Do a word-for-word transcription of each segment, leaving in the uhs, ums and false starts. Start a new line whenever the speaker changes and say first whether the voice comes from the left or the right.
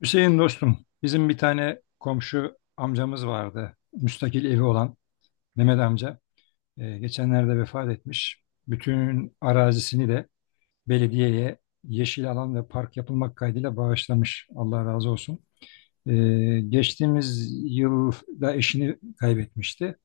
left: Hüseyin dostum, bizim bir tane komşu amcamız vardı. Müstakil evi olan Mehmet amca. Ee, geçenlerde vefat etmiş. Bütün arazisini de belediyeye yeşil alan ve park yapılmak kaydıyla bağışlamış. Allah razı olsun. Ee, geçtiğimiz yıl da eşini kaybetmişti.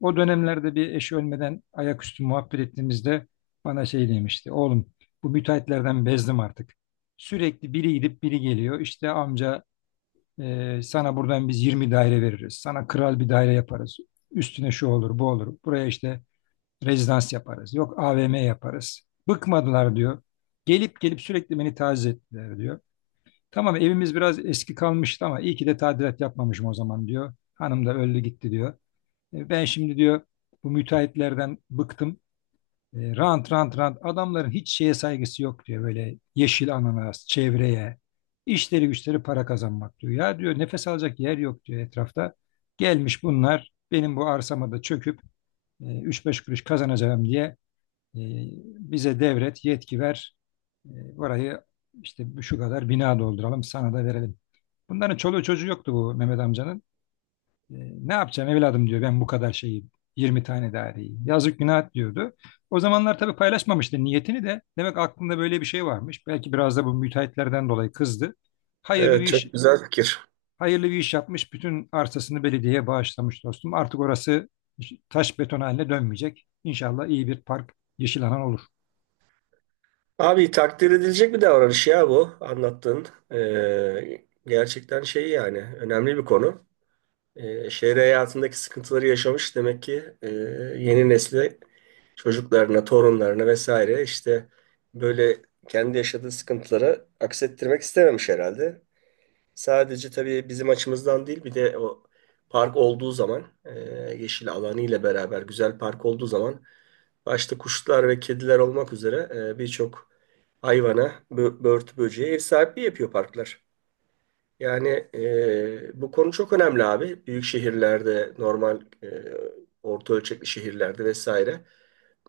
left: O dönemlerde bir eşi ölmeden ayaküstü muhabbet ettiğimizde bana şey demişti. Oğlum bu müteahhitlerden bezdim artık. Sürekli biri gidip biri geliyor. İşte amca ee, sana buradan biz yirmi daire veririz. Sana kral bir daire yaparız. Üstüne şu olur, bu olur. Buraya işte rezidans yaparız. Yok A V M yaparız. Bıkmadılar diyor. Gelip gelip sürekli beni taciz ettiler diyor. Tamam evimiz biraz eski kalmıştı ama iyi ki de tadilat yapmamışım o zaman diyor. Hanım da öldü gitti diyor. E, ben şimdi diyor bu müteahhitlerden bıktım. E, rant rant rant adamların hiç şeye saygısı yok diyor böyle yeşil ananas çevreye işleri güçleri para kazanmak diyor. Ya diyor nefes alacak yer yok diyor etrafta. Gelmiş bunlar benim bu arsama da çöküp e, üç beş kuruş kazanacağım diye e, bize devret yetki ver. E, burayı işte şu kadar bina dolduralım sana da verelim. Bunların çoluğu çocuğu yoktu bu Mehmet amcanın. E, ne yapacağım evladım diyor ben bu kadar şeyi yirmi tane daireyi. Yazık günah diyordu. O zamanlar tabii paylaşmamıştı niyetini de. Demek aklında böyle bir şey varmış. Belki biraz da bu müteahhitlerden dolayı kızdı. Hayırlı
right: Evet
left: bir iş
right: çok güzel fikir.
left: hayırlı bir iş yapmış. Bütün arsasını belediyeye bağışlamış dostum. Artık orası taş beton haline dönmeyecek. İnşallah iyi bir park, yeşil alan olur.
right: Abi takdir edilecek bir davranış ya bu anlattığın. Ee, gerçekten şey yani önemli bir konu. Ee, şehir hayatındaki sıkıntıları yaşamış demek ki e, yeni nesli çocuklarına, torunlarına vesaire işte böyle kendi yaşadığı sıkıntıları aksettirmek istememiş herhalde. Sadece tabii bizim açımızdan değil bir de o park olduğu zaman e, yeşil alanı ile beraber güzel park olduğu zaman başta kuşlar ve kediler olmak üzere e, birçok hayvana, bö- börtü böceğe ev sahipliği yapıyor parklar. Yani e, bu konu çok önemli abi. Büyük şehirlerde, normal e, orta ölçekli şehirlerde vesaire.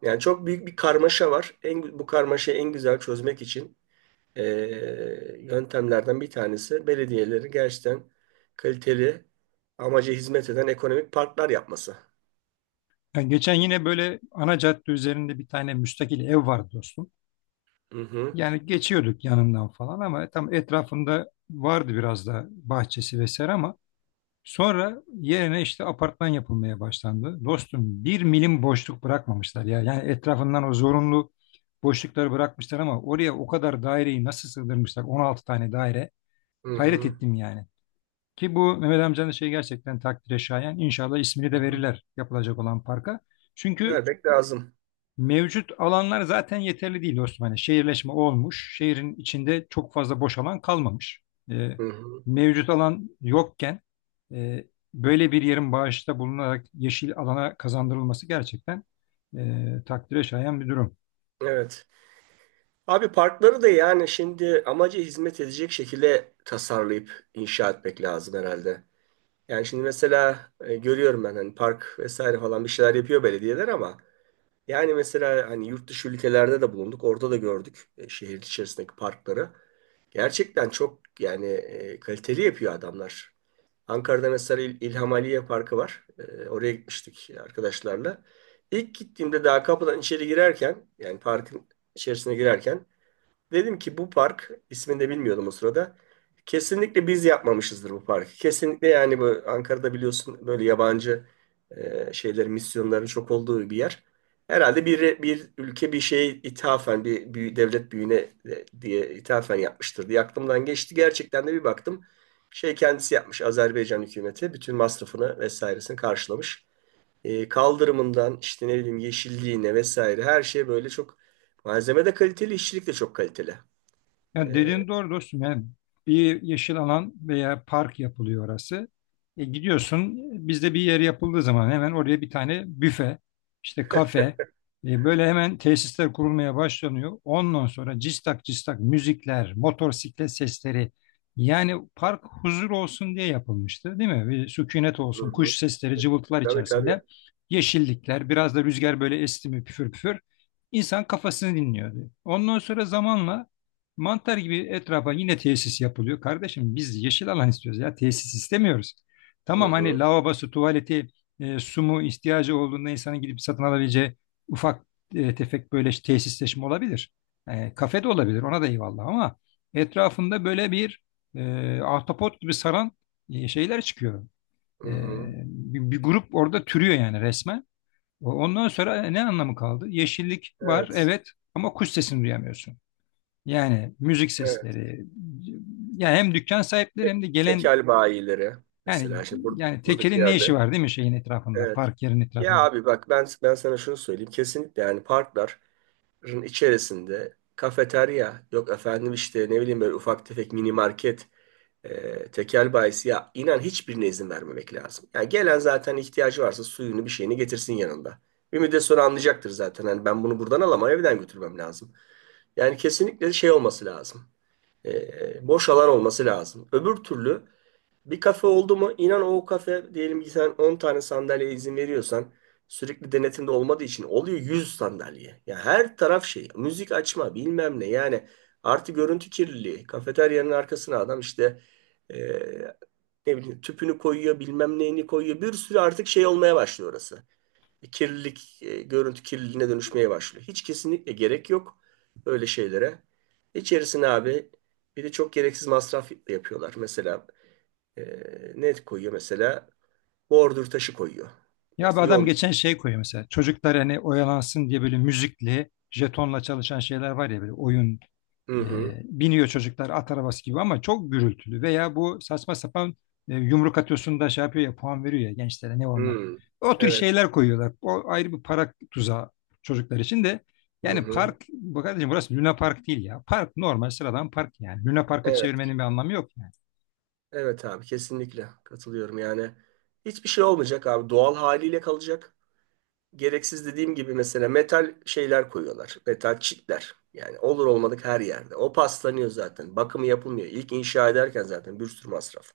right: Yani çok büyük bir karmaşa var. En, bu karmaşayı en güzel çözmek için e, yöntemlerden bir tanesi belediyelerin gerçekten kaliteli amaca hizmet eden ekonomik parklar yapması.
left: Yani geçen yine böyle ana cadde üzerinde bir tane müstakil ev vardı dostum.
right: Hı hı,
left: Yani geçiyorduk yanından falan ama tam etrafında vardı biraz da bahçesi vesaire ama sonra yerine işte apartman yapılmaya başlandı. Dostum bir milim boşluk bırakmamışlar ya. Yani etrafından o zorunlu boşlukları bırakmışlar ama oraya o kadar daireyi nasıl sığdırmışlar? On altı tane daire.
right: hı
left: Hayret
right: hı,
left: ettim yani. Ki bu Mehmet amcanın şey gerçekten takdire şayan. İnşallah ismini
right: hı
left: de
right: hı.
left: verirler yapılacak olan parka. Çünkü
right: Vermek lazım.
left: Mevcut alanlar zaten yeterli değil Osmanlı. Şehirleşme olmuş. Şehrin içinde çok fazla boş alan kalmamış. E,
right: Hı hı.
left: mevcut alan yokken e, böyle bir yerin bağışta bulunarak yeşil alana kazandırılması gerçekten e, takdire şayan bir durum.
right: Evet. Abi parkları da yani şimdi amaca hizmet edecek şekilde tasarlayıp inşa etmek lazım herhalde. Yani şimdi mesela e, görüyorum ben hani park vesaire falan bir şeyler yapıyor belediyeler ama yani mesela hani yurt dışı ülkelerde de bulunduk. Orada da gördük e, şehir içerisindeki parkları. Gerçekten çok yani e, kaliteli yapıyor adamlar. Ankara'da mesela İl- İlham Aliye Parkı var. E, oraya gitmiştik arkadaşlarla. İlk gittiğimde daha kapıdan içeri girerken yani parkın içerisine girerken dedim ki bu park ismini de bilmiyordum o sırada. Kesinlikle biz yapmamışızdır bu parkı. Kesinlikle yani bu Ankara'da biliyorsun böyle yabancı e, şeylerin misyonların çok olduğu bir yer. Herhalde bir bir ülke bir şeye ithafen bir, büyü- devlet büyüğüne e, diye ithafen yapmıştır diye aklımdan geçti. Gerçekten de bir baktım şey kendisi yapmış Azerbaycan hükümeti bütün masrafını vesairesini karşılamış. E, kaldırımından işte ne bileyim yeşilliğine vesaire her şey böyle çok malzeme de kaliteli, işçilik de çok kaliteli.
left: Ya
right: Ee,
left: dediğin doğru dostum. Yani bir yeşil alan veya park yapılıyor orası. E gidiyorsun bizde bir yer yapıldığı zaman hemen oraya bir tane büfe, işte kafe, e böyle hemen tesisler kurulmaya başlanıyor. Ondan sonra cistak cistak müzikler, motosiklet sesleri. Yani park huzur olsun diye yapılmıştı, değil mi? Bir sükunet
right: Hı
left: olsun, kuş
right: hı.
left: sesleri, cıvıltılar
right: Tabii tabii.
left: içerisinde. Yeşillikler, biraz da rüzgar böyle esti mi püfür püfür. İnsan kafasını dinliyordu. Ondan sonra zamanla mantar gibi etrafa yine tesis yapılıyor. Kardeşim biz yeşil alan istiyoruz ya tesis istemiyoruz.
right: Hı
left: Tamam hani
right: hı.
left: lavabosu, tuvaleti, e, su mu ihtiyacı olduğunda insanın gidip satın alabileceği ufak e, tefek böyle işte tesisleşme olabilir. E, kafe de olabilir ona da eyvallah ama etrafında böyle bir e, ahtapot gibi saran e, şeyler çıkıyor. E,
right: Hı hı.
left: bir, bir grup orada türüyor yani resmen. O- Ondan sonra ne anlamı kaldı? Yeşillik var
right: Evet.
left: evet ama kuş sesini duyamıyorsun. Yani müzik
right: Evet.
left: sesleri yani hem dükkan sahipleri
right: Kek,
left: hem de gelen
right: tekel bayileri
left: yani
right: mesela şimdi bur-
left: yani
right: buradaki
left: tekelin ne işi
right: yerde.
left: var değil mi şeyin etrafında
right: Evet.
left: park yerin
right: Ya
left: etrafında.
right: abi bak ben ben sana şunu söyleyeyim. Kesinlikle yani parkların içerisinde kafeterya yok efendim işte ne bileyim böyle ufak tefek mini market e, tekel bayisi ya inan hiçbirine izin vermemek lazım. Yani gelen zaten ihtiyacı varsa suyunu bir şeyini getirsin yanında. Ümit de sonra anlayacaktır zaten. Hani ben bunu buradan alamam evden götürmem lazım. Yani kesinlikle şey olması lazım. Ee, boş alan olması lazım. Öbür türlü bir kafe oldu mu inan o kafe diyelim ki sen on tane sandalyeye izin veriyorsan sürekli denetimde olmadığı için oluyor yüz sandalye. Ya her taraf şey müzik açma bilmem ne yani artı görüntü kirliliği kafeteryanın arkasına adam işte e, ne bileyim tüpünü koyuyor bilmem neyini koyuyor bir sürü artık şey olmaya başlıyor orası kirlilik, e, görüntü kirliliğine dönüşmeye başlıyor. Hiç kesinlikle gerek yok böyle şeylere. İçerisine abi bir de çok gereksiz masraf yapıyorlar. Mesela e, ne koyuyor mesela? Bordür taşı koyuyor.
left: Ya bir
right: Mesela
left: adam
right: yol.
left: geçen şey koyuyor mesela çocuklar hani oyalansın diye böyle müzikli jetonla çalışan şeyler var ya böyle oyun
right: Hı hı.
left: E, biniyor çocuklar at arabası gibi ama çok gürültülü veya bu saçma sapan e, yumruk atıyorsun da şey yapıyor ya puan veriyor ya gençlere ne onlar.
right: Hı.
left: O tür
right: Evet.
left: şeyler koyuyorlar. O ayrı bir para tuzağı çocuklar için de
right: Hı
left: yani
right: hı.
left: park bu kardeşim burası Luna Park değil ya. Park normal sıradan park yani. Luna Park'a
right: Evet.
left: çevirmenin bir anlamı yok yani.
right: Evet abi kesinlikle katılıyorum. Yani hiçbir şey olmayacak abi. Doğal haliyle kalacak. Gereksiz dediğim gibi mesela metal şeyler koyuyorlar. Metal çitler. Yani olur olmadık her yerde. O paslanıyor zaten. Bakımı yapılmıyor. İlk inşa ederken zaten bir sürü masraf.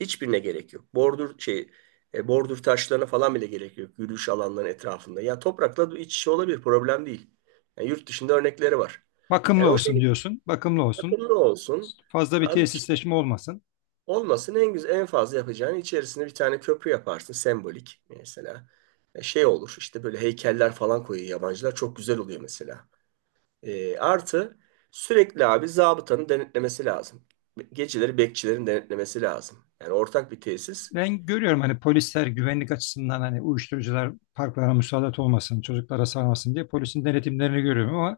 right: Hiçbirine gerek yok. Bordür şey e, bordür taşlarına falan bile gerek yok. Yürüyüş alanların etrafında. Ya toprakla iç içe olabilir. Problem değil. Yani yurt dışında örnekleri var.
left: Bakımlı
right: Yani o
left: olsun
right: şekilde
left: diyorsun. Bakımlı olsun.
right: bakımlı olsun.
left: Fazla bir
right: Abi
left: tesisleşme olmasın.
right: olmasın en güzel en fazla yapacağın içerisine bir tane köprü yaparsın sembolik mesela. E, Şey olur işte böyle heykeller falan koyuyor yabancılar çok güzel oluyor mesela. E, artı sürekli abi zabıtanın denetlemesi lazım. Geceleri bekçilerin denetlemesi lazım. Yani ortak bir tesis.
left: Ben görüyorum hani polisler güvenlik açısından hani uyuşturucular parklara müsaade olmasın, çocuklara sarmasın diye polisin denetimlerini görüyorum ama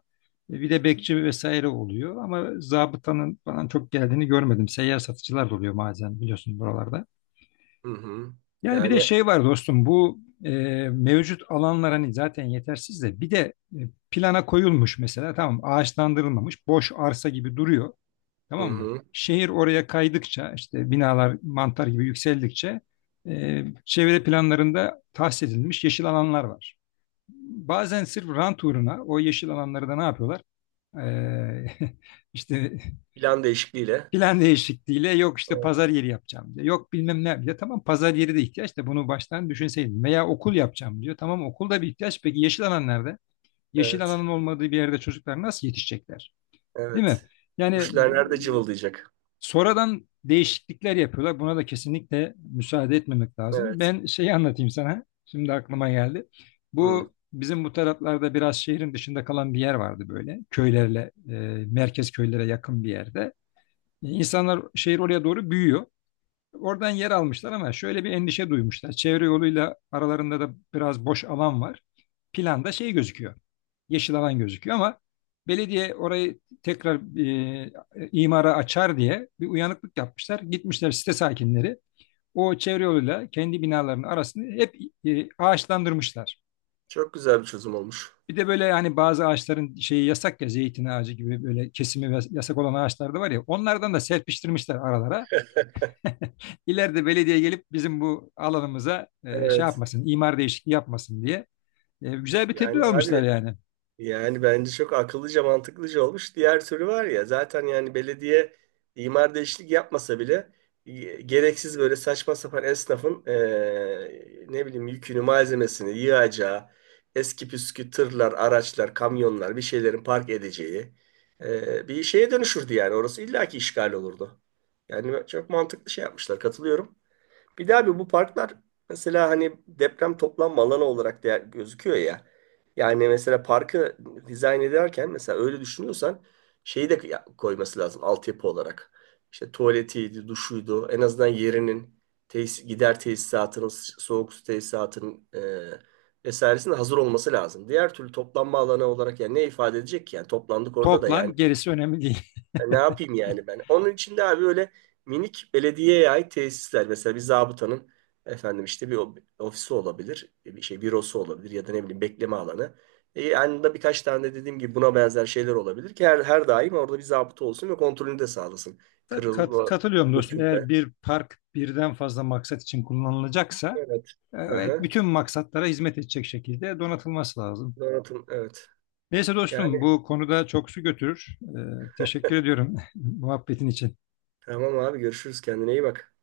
left: e, bir de bekçi vesaire oluyor ama zabıtanın falan çok geldiğini görmedim. Seyyar satıcılar da oluyor bazen biliyorsun buralarda.
right: Hı hı.
left: Yani bir de
right: Yani
left: şey var dostum bu e, mevcut alanlar hani zaten yetersiz de bir de e, plana koyulmuş mesela tamam ağaçlandırılmamış boş arsa gibi duruyor.
right: hı
left: Tamam mı?
right: hı.
left: Şehir oraya kaydıkça işte binalar mantar gibi yükseldikçe e, çevre planlarında tahsis edilmiş yeşil alanlar var. Bazen sırf rant uğruna o yeşil alanları da ne yapıyorlar? E, işte
right: Plan değişikliğiyle.
left: plan değişikliğiyle yok işte
right: Evet.
left: pazar yeri yapacağım diyor. Yok bilmem ne diyor. Tamam pazar yeri de ihtiyaç da bunu baştan düşünseydin. Veya okul yapacağım diyor. Tamam okul da bir ihtiyaç. Peki yeşil alan nerede? Yeşil
right: Evet.
left: alanın olmadığı bir yerde çocuklar nasıl yetişecekler? Değil mi?
right: Evet.
left: Yani
right: Kuşlar nerede cıvıldayacak?
left: Sonradan değişiklikler yapıyorlar. Buna da kesinlikle müsaade etmemek lazım.
right: Evet.
left: Ben şeyi anlatayım sana. Şimdi aklıma geldi.
right: Hı.
left: Bu bizim bu taraflarda biraz şehrin dışında kalan bir yer vardı böyle. Köylerle, e, merkez köylere yakın bir yerde. E, İnsanlar şehir oraya doğru büyüyor. Oradan yer almışlar ama şöyle bir endişe duymuşlar. Çevre yoluyla aralarında da biraz boş alan var. Planda şey gözüküyor yeşil alan gözüküyor ama belediye orayı tekrar e, imara açar diye bir uyanıklık yapmışlar. Gitmişler site sakinleri o çevre yoluyla kendi binalarının arasını hep e, ağaçlandırmışlar.
right: Çok güzel bir çözüm olmuş.
left: Bir de böyle hani bazı ağaçların şeyi yasak ya zeytin ağacı gibi böyle kesimi yasak olan ağaçlar da var ya onlardan da serpiştirmişler aralara. İleride belediye gelip bizim bu alanımıza e, şey
right: Evet.
left: yapmasın, imar değişikliği yapmasın diye e, güzel bir tedbir
right: Yani
left: almışlar
right: abi
left: yani.
right: yani bence çok akıllıca mantıklıca olmuş. Diğer türlü var ya zaten yani belediye imar değişiklik yapmasa bile e, gereksiz böyle saçma sapan esnafın e, ne bileyim yükünü malzemesini yığacağı eski püskü tırlar araçlar kamyonlar bir şeylerin park edeceği e, bir şeye dönüşürdü yani orası illaki işgal olurdu. Yani çok mantıklı şey yapmışlar katılıyorum. Bir de abi bu parklar mesela hani deprem toplanma alanı olarak değer, gözüküyor ya. Yani mesela parkı dizayn ederken mesela öyle düşünüyorsan şeyi de ya- koyması lazım altyapı olarak. İşte tuvaletiydi, duşuydu, en azından yerinin tesis, gider tesisatının, soğuk su tesisatının e, vesairesinin hazır olması lazım. Diğer türlü toplanma alanı olarak yani ne ifade edecek ki? Yani toplandık orada da yani
left: Toplan gerisi önemli değil.
right: ya ne yapayım yani ben? Onun için de abi öyle minik belediyeye ait tesisler. Mesela bir zabıtanın efendim işte bir o- ofisi olabilir. e, Bir şey bürosu olabilir ya da ne bileyim bekleme alanı. E, yanında birkaç tane de dediğim gibi buna benzer şeyler olabilir ki her, her daim orada bir zabıta olsun ve kontrolünü de sağlasın.
left: Tabii kat-
right: Kırılma,
left: katılıyorum dostum. Eğer
right: dökülme.
left: bir park birden fazla maksat için kullanılacaksa
right: Evet.
left: e, evet,
right: Aha.
left: bütün maksatlara hizmet edecek şekilde donatılması lazım.
right: Donatın. Evet.
left: Neyse
right: Yani
left: dostum bu konuda çok su götürür. E, teşekkür ediyorum muhabbetin için.
right: tamam abi görüşürüz. Kendine iyi bak.